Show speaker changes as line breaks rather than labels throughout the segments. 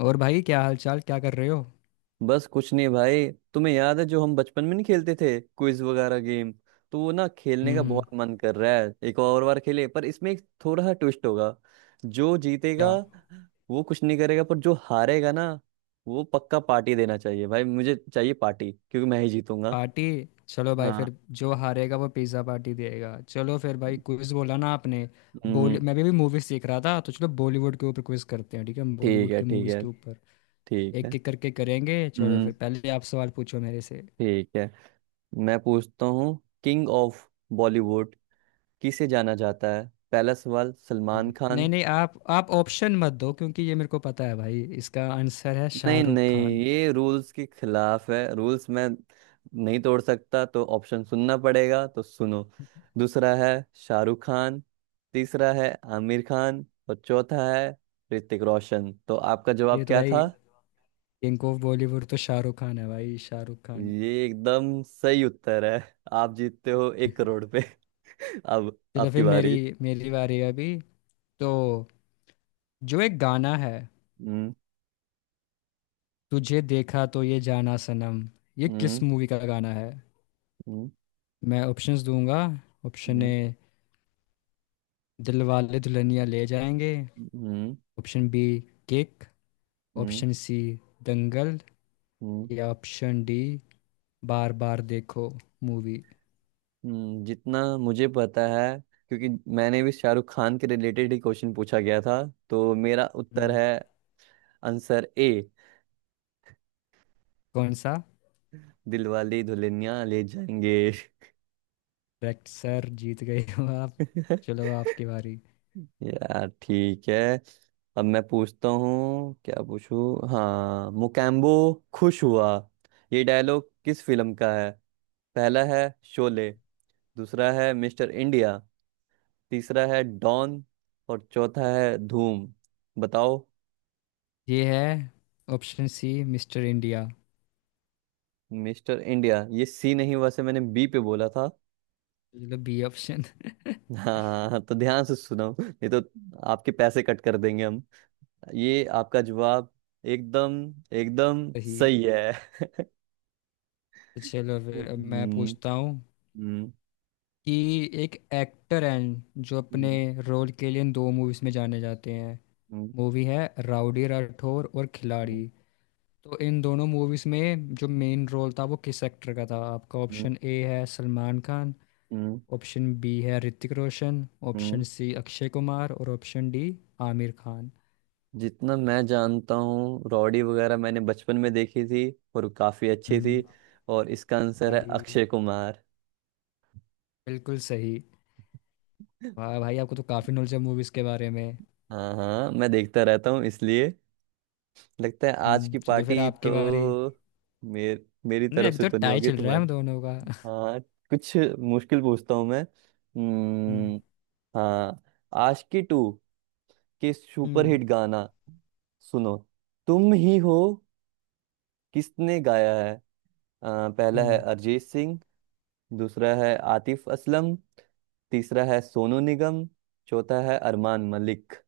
और भाई, क्या हालचाल? क्या कर रहे हो? हम्म।
बस कुछ नहीं भाई। तुम्हें याद है जो हम बचपन में नहीं खेलते थे क्विज वगैरह गेम। तो वो ना खेलने का बहुत
हम्म,
मन कर रहा है एक और बार खेले पर इसमें एक थोड़ा सा ट्विस्ट होगा। जो जीतेगा
क्या?
वो कुछ नहीं करेगा पर जो हारेगा ना वो पक्का पार्टी देना चाहिए भाई मुझे चाहिए पार्टी क्योंकि मैं ही जीतूंगा।
पार्टी। चलो भाई
हाँ।
फिर। जो हारेगा वो पिज्ज़ा पार्टी देगा। चलो फिर भाई, क्विज बोला ना आपने। बॉली
हम्म।
मैं भी मूवीज देख रहा था, तो चलो बॉलीवुड के ऊपर क्विज करते हैं। ठीक है,
ठीक
बॉलीवुड
है
की
ठीक
मूवीज
है
के ऊपर।
ठीक है।
एक एक करके करेंगे। चलो
हम्म।
फिर, पहले आप सवाल पूछो मेरे से।
ठीक है। मैं पूछता हूँ। किंग ऑफ बॉलीवुड किसे जाना जाता है? पहला सवाल
ठीक
सलमान
है, नहीं
खान।
नहीं, आप ऑप्शन मत दो, क्योंकि ये मेरे को पता है भाई। इसका आंसर है
नहीं
शाहरुख खान।
नहीं ये रूल्स के खिलाफ है रूल्स मैं नहीं तोड़ सकता तो ऑप्शन सुनना पड़ेगा तो सुनो। दूसरा है शाहरुख खान। तीसरा है आमिर खान और चौथा है ऋतिक रोशन। तो आपका जवाब
ये तो
क्या
भाई,
था?
किंग ऑफ बॉलीवुड तो शाहरुख खान है भाई, शाहरुख खान।
ये एकदम सही उत्तर है। आप जीतते हो 1 करोड़ पे। अब
चलो
आपकी
फिर, मेरी
बारी।
मेरी बारी है अभी। तो जो एक गाना है,
हम्म।
तुझे देखा तो ये जाना सनम, ये किस
हम्म।
मूवी का गाना है?
हम्म।
मैं ऑप्शंस दूंगा। ऑप्शन
हम्म।
ए, दिलवाले दुल्हनिया ले जाएंगे।
हम्म।
Option B, Kick.
हम्म।
Option C, Dangal.
हम्म।
या option D, Baar Baar Dekho movie.
जितना मुझे पता है क्योंकि मैंने भी शाहरुख खान के रिलेटेड ही क्वेश्चन पूछा गया था। तो मेरा उत्तर है आंसर ए।
कौन सा?
दिलवाले दुल्हनिया ले जाएंगे।
करेक्ट सर, जीत गए हो आप। चलो आपकी बारी।
यार ठीक है। अब मैं पूछता हूँ क्या पूछूं। हाँ मोकैम्बो खुश हुआ। ये डायलॉग किस फिल्म का है? पहला है शोले। दूसरा है मिस्टर इंडिया। तीसरा है डॉन और चौथा है धूम। बताओ।
ये है option C, Mister India.
Mister India ये सी नहीं हुआ से मैंने बी पे बोला था।
चलो बी ऑप्शन
हाँ हाँ, हाँ, तो ध्यान से सुनो नहीं तो आपके पैसे कट कर देंगे हम। ये आपका जवाब एकदम एकदम
सही।
सही है।
तो चलो फिर अब मैं
हम्म।
पूछता हूँ
हम्म।
कि एक एक्टर हैं जो अपने
हम्म।
रोल के लिए इन दो मूवीज में जाने जाते हैं।
हम्म।
मूवी है राउडी राठौर और
हम्म।
खिलाड़ी। तो इन दोनों मूवीज में जो मेन रोल था वो किस एक्टर का था? आपका
हम्म।
ऑप्शन ए है सलमान खान,
हम्म।
ऑप्शन बी है ऋतिक रोशन,
हम्म।
ऑप्शन सी अक्षय कुमार, और ऑप्शन डी आमिर खान।
जितना मैं जानता हूँ रॉडी वगैरह मैंने बचपन में देखी थी और काफी अच्छी थी।
हम्म।
और इसका आंसर है
खिलाड़ी भी।
अक्षय कुमार।
बिल्कुल सही। वाह भाई, आपको तो काफी नॉलेज है मूवीज के बारे में।
हाँ हाँ मैं देखता रहता हूँ इसलिए लगता है आज
हम्म।
की
चलो फिर
पार्टी
आपकी बारी।
तो मेरी
नहीं,
तरफ
अभी
से
तो
तो नहीं
टाई
होगी
चल रहा है
तुम्हारी।
हम दोनों का।
हाँ। कुछ मुश्किल पूछता हूँ मैं।
हम्म।
हम्म। हाँ। आशिकी 2 के
हम्म।
सुपरहिट गाना सुनो। तुम ही हो किसने गाया है? पहला है
हम्म।
अरिजीत सिंह। दूसरा है आतिफ असलम। तीसरा है सोनू निगम। चौथा है अरमान मलिक।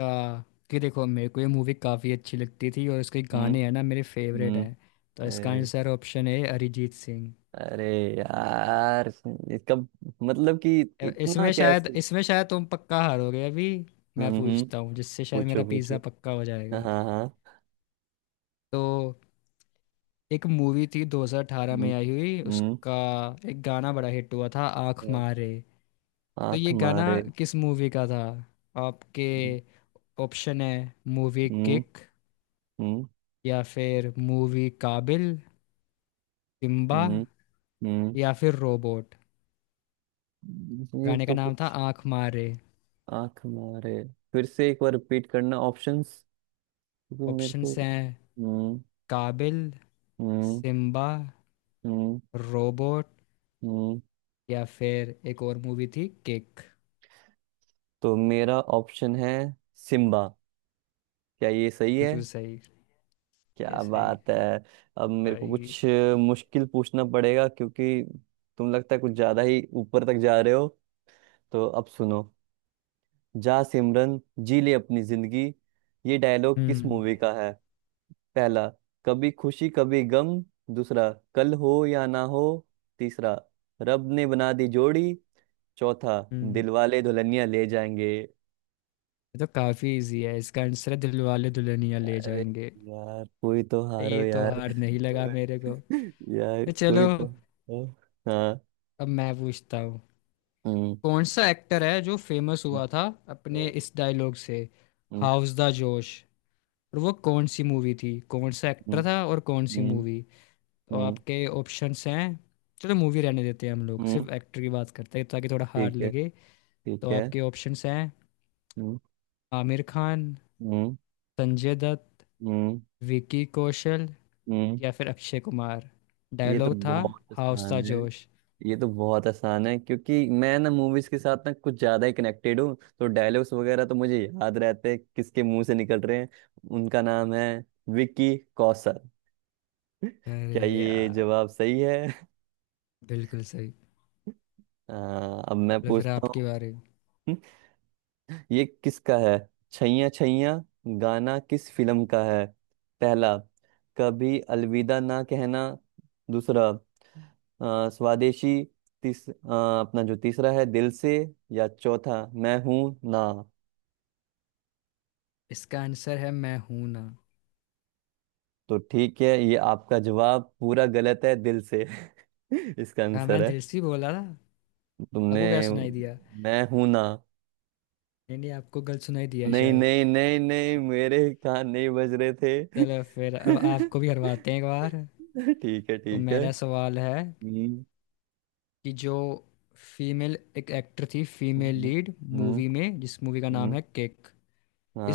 आ, कि देखो, मेरे को ये मूवी काफ़ी अच्छी लगती थी और इसके
हम्म।
गाने हैं ना, मेरे फेवरेट हैं। तो इसका
हम्म।
आंसर ऑप्शन है अरिजीत सिंह।
अरे यार इसका मतलब कि इतना
इसमें शायद
कैसे।
इसमें शायद तुम पक्का हारोगे अभी। मैं
हम्म। हम्म।
पूछता हूँ जिससे शायद
पूछो
मेरा
पूछो।
पिज़्ज़ा पक्का हो
हाँ
जाएगा।
हाँ हाँ।
तो एक मूवी थी 2018
हम्म।
में आई हुई,
हम्म।
उसका एक गाना बड़ा हिट हुआ था, आँख मारे। तो
आंख
ये गाना
मारे।
किस मूवी का था? आपके
हम्म।
ऑप्शन है मूवी
हम्म।
किक, या फिर मूवी काबिल, सिम्बा,
हम्म। हम्म।
या फिर रोबोट।
ये
गाने का
तो
नाम था
कुछ
आंख मारे।
आंख मारे फिर से एक बार रिपीट करना ऑप्शंस क्योंकि मेरे को।
ऑप्शंस हैं
हम्म।
काबिल,
हम्म।
सिम्बा,
हम्म।
रोबोट,
हम्म।
या फिर एक और मूवी थी किक।
तो मेरा ऑप्शन है सिम्बा। क्या ये सही है?
बिल्कुल सही। ये
क्या
सही।
बात है। अब मेरे को
भाई
कुछ मुश्किल पूछना पड़ेगा क्योंकि तुम लगता है कुछ ज्यादा ही ऊपर तक जा रहे हो। तो अब सुनो। जा सिमरन जी ले अपनी जिंदगी। ये डायलॉग किस
हम्म।
मूवी का है? पहला कभी खुशी कभी गम। दूसरा कल हो या ना हो। तीसरा रब ने बना दी जोड़ी। चौथा
हम्म।
दिलवाले दुल्हनिया ले जाएंगे।
ये तो काफी इजी है, इसका आंसर है दिलवाले दुल्हनिया ले
अरे
जाएंगे।
यार कोई तो हारो
ये तो
यार।
हार नहीं लगा मेरे को।
यार
तो
कोई
चलो
तो। हाँ।
अब मैं पूछता हूँ,
हम्म।
कौन सा एक्टर है जो फेमस हुआ था अपने
हम्म।
इस डायलॉग से,
हम्म।
How's the josh. और वो कौन सी मूवी थी? कौन सा एक्टर
हम्म।
था और कौन सी
हम्म।
मूवी? और
हम्म।
आपके ऑप्शंस हैं, चलो मूवी रहने देते हैं हम लोग,
हम्म।
सिर्फ एक्टर की बात करते हैं ताकि थोड़ा हार्ड
ठीक है
लगे। तो
ठीक है।
आपके ऑप्शंस हैं
हम्म।
आमिर खान,
हम्म।
संजय दत्त,
हम्म।
विकी कौशल,
हम्म।
या फिर अक्षय कुमार।
ये तो
डायलॉग था
बहुत
हाउस था
आसान है।
जोश।
ये तो बहुत आसान है क्योंकि मैं ना मूवीज के साथ ना कुछ ज्यादा ही कनेक्टेड हूँ तो डायलॉग्स वगैरह तो मुझे याद रहते हैं किसके मुंह से निकल रहे हैं। उनका नाम है विक्की कौशल। क्या
अरे
ये
यार,
जवाब सही है?
बिल्कुल सही।
आ, अब मैं
चलो फिर
पूछता
आपके
हूँ।
बारे में।
ये किसका है? छैया छैया गाना किस फिल्म का है? पहला कभी अलविदा ना कहना। दूसरा स्वदेशी। अपना जो तीसरा है दिल से। या चौथा मैं हूं ना।
इसका आंसर है मैं हूं ना।
तो ठीक है ये आपका जवाब पूरा गलत है दिल से। इसका
हाँ,
आंसर
मैं
है।
दिल से ही बोला था।
तुमने
आपको क्या सुनाई दिया?
मैं हूं ना।
नहीं नहीं, आपको गलत सुनाई दिया
नहीं
शायद।
नहीं नहीं नहीं मेरे कान नहीं बज रहे थे।
चलो फिर अब आपको भी हरवाते हैं एक बार।
ठीक है
तो
ठीक है।
मेरा सवाल है
हम्म।
कि जो फीमेल एक एक्टर थी, फीमेल
हम्म।
लीड,
हम्म।
मूवी में जिस मूवी का नाम
हम्म।
है किक,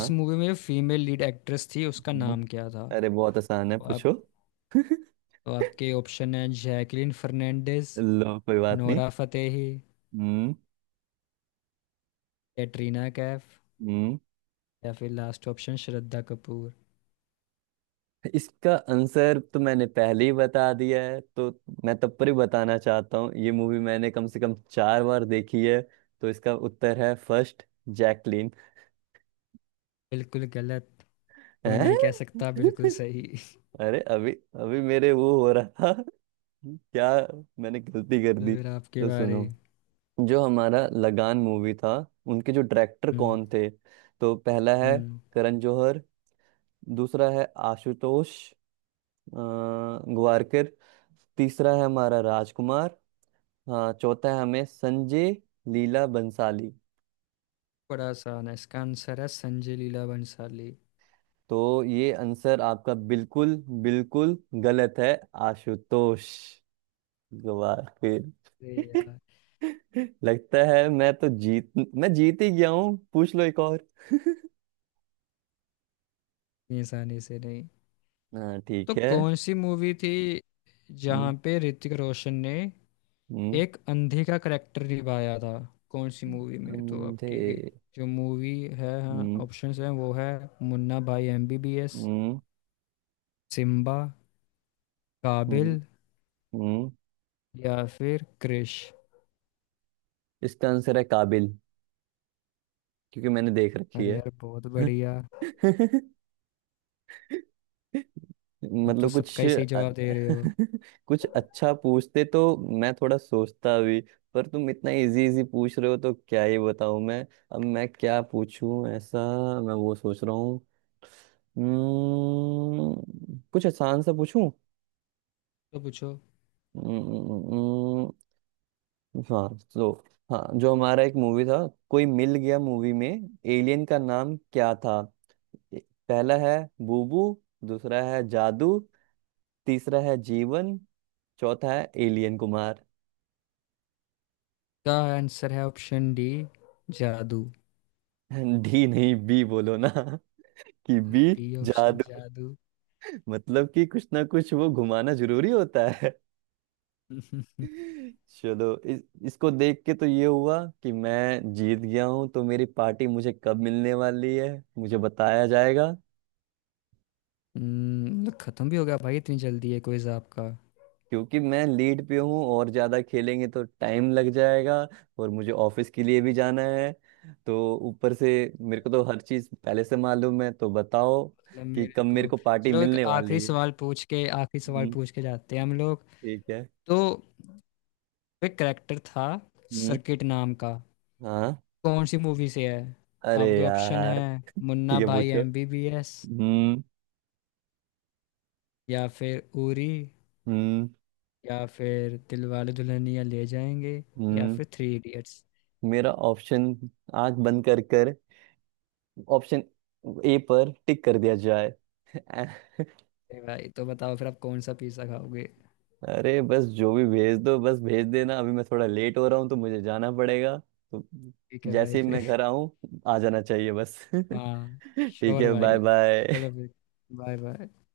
इस मूवी में जो फीमेल लीड एक्ट्रेस थी उसका
हम्म।
नाम क्या था?
अरे बहुत आसान है
तो आप
पूछो।
तो आपके ऑप्शन है जैकलिन फर्नांडिस,
लो कोई बात नहीं।
नोरा फतेही,
हम्म।
कैटरीना कैफ,
हम्म।
या फिर लास्ट ऑप्शन श्रद्धा कपूर।
इसका आंसर तो मैंने पहले ही बता दिया है तो मैं तब पर ही बताना चाहता हूँ ये मूवी मैंने कम से कम 4 बार देखी है तो इसका उत्तर है फर्स्ट जैकलीन।
बिल्कुल गलत। तो मैं नहीं कह
हैं?
सकता बिल्कुल सही
अरे अभी अभी मेरे वो हो रहा था क्या मैंने गलती कर
तो
दी
फिर आपके
तो
बारे।
सुनो। जो हमारा लगान मूवी था उनके जो डायरेक्टर
हम्म।
कौन थे? तो पहला है
हम्म।
करण जौहर। दूसरा है आशुतोष ग्वारकर। तीसरा है हमारा राजकुमार। हाँ चौथा है हमें संजय लीला बंसाली।
बड़ा आसान है, इसका आंसर है संजय लीला भंसाली।
तो ये आंसर आपका बिल्कुल बिल्कुल गलत है आशुतोष ग्वारकर।
अरे यार।
लगता है मैं तो जीत मैं जीत ही गया हूँ पूछ लो एक और।
इतनी आसानी से नहीं।
हाँ
तो
ठीक है।
कौन सी मूवी थी
हम्म।
जहाँ पे ऋतिक रोशन ने
हम्म।
एक अंधे का करेक्टर निभाया था? कौन सी मूवी में? तो
अंधे।
आपकी जो मूवी है, हाँ
हम्म।
ऑप्शंस हैं, वो है मुन्ना भाई एमबीबीएस,
हम्म।
सिम्बा, काबिल,
हम्म। हम्म।
या फिर क्रिश।
इसका आंसर है काबिल क्योंकि मैंने देख रखी
अरे
है।
यार, बहुत बढ़िया। आप तो
मतलब
सबका
कुछ
ही सही जवाब दे रहे हो।
कुछ अच्छा पूछते तो मैं थोड़ा सोचता भी पर तुम इतना इजी इजी पूछ रहे हो तो क्या ही बताऊं मैं। अब मैं क्या पूछूं ऐसा मैं वो सोच रहा हूँ। कुछ आसान सा पूछूं।
तो पूछो
हम्म। हाँ। तो हाँ जो हमारा एक मूवी था कोई मिल गया मूवी में एलियन का नाम क्या था? ए- पहला है बूबू। दूसरा है जादू। तीसरा है जीवन। चौथा है एलियन कुमार।
का आंसर है ऑप्शन डी, जादू।
डी नहीं बी बोलो ना। कि B.
B option,
Jadoo
Jadoo.
मतलब कि कुछ ना कुछ वो घुमाना जरूरी होता है। चलो इसको देख के तो ये हुआ कि मैं जीत गया हूँ तो मेरी पार्टी मुझे कब मिलने वाली है? मुझे बताया जाएगा।
मतलब खत्म भी हो गया भाई? इतनी जल्दी है क्विज आपका?
क्योंकि मैं लीड पे हूँ और ज्यादा खेलेंगे तो टाइम लग जाएगा और मुझे ऑफिस के लिए भी जाना है। तो ऊपर से मेरे को तो हर चीज पहले से मालूम है तो बताओ
मतलब
कि
मेरे
कब मेरे
को
को पार्टी
चलो एक
मिलने वाली
आखिरी
है।
सवाल पूछ के, आखिरी सवाल
हम्म।
पूछ के जाते हैं हम लोग।
ठीक है।
तो एक करेक्टर था
हम्म।
सर्किट नाम का,
हाँ।
कौन सी मूवी से है?
अरे
आपके ऑप्शन
यार।
है
ठीक
मुन्ना
है
भाई
पूछो।
एमबीबीएस,
हम्म।
या फिर उरी,
हम्म।
या फिर दिलवाले दुल्हनिया ले जाएंगे, या
हम्म।
फिर थ्री इडियट्स।
मेरा ऑप्शन आंख बंद कर कर ऑप्शन ए पर टिक कर दिया जाए।
भाई तो बताओ फिर आप कौन सा पिज्जा खाओगे?
अरे बस जो भी भेज दो बस भेज देना अभी मैं थोड़ा लेट हो रहा हूँ तो मुझे जाना पड़ेगा। तो
ठीक है भाई
जैसे ही
फिर।
मैं घर आऊँ आ जाना चाहिए बस।
हाँ।
ठीक
श्योर
है बाय
भाई।
बाय।
चलो फिर, बाय बाय।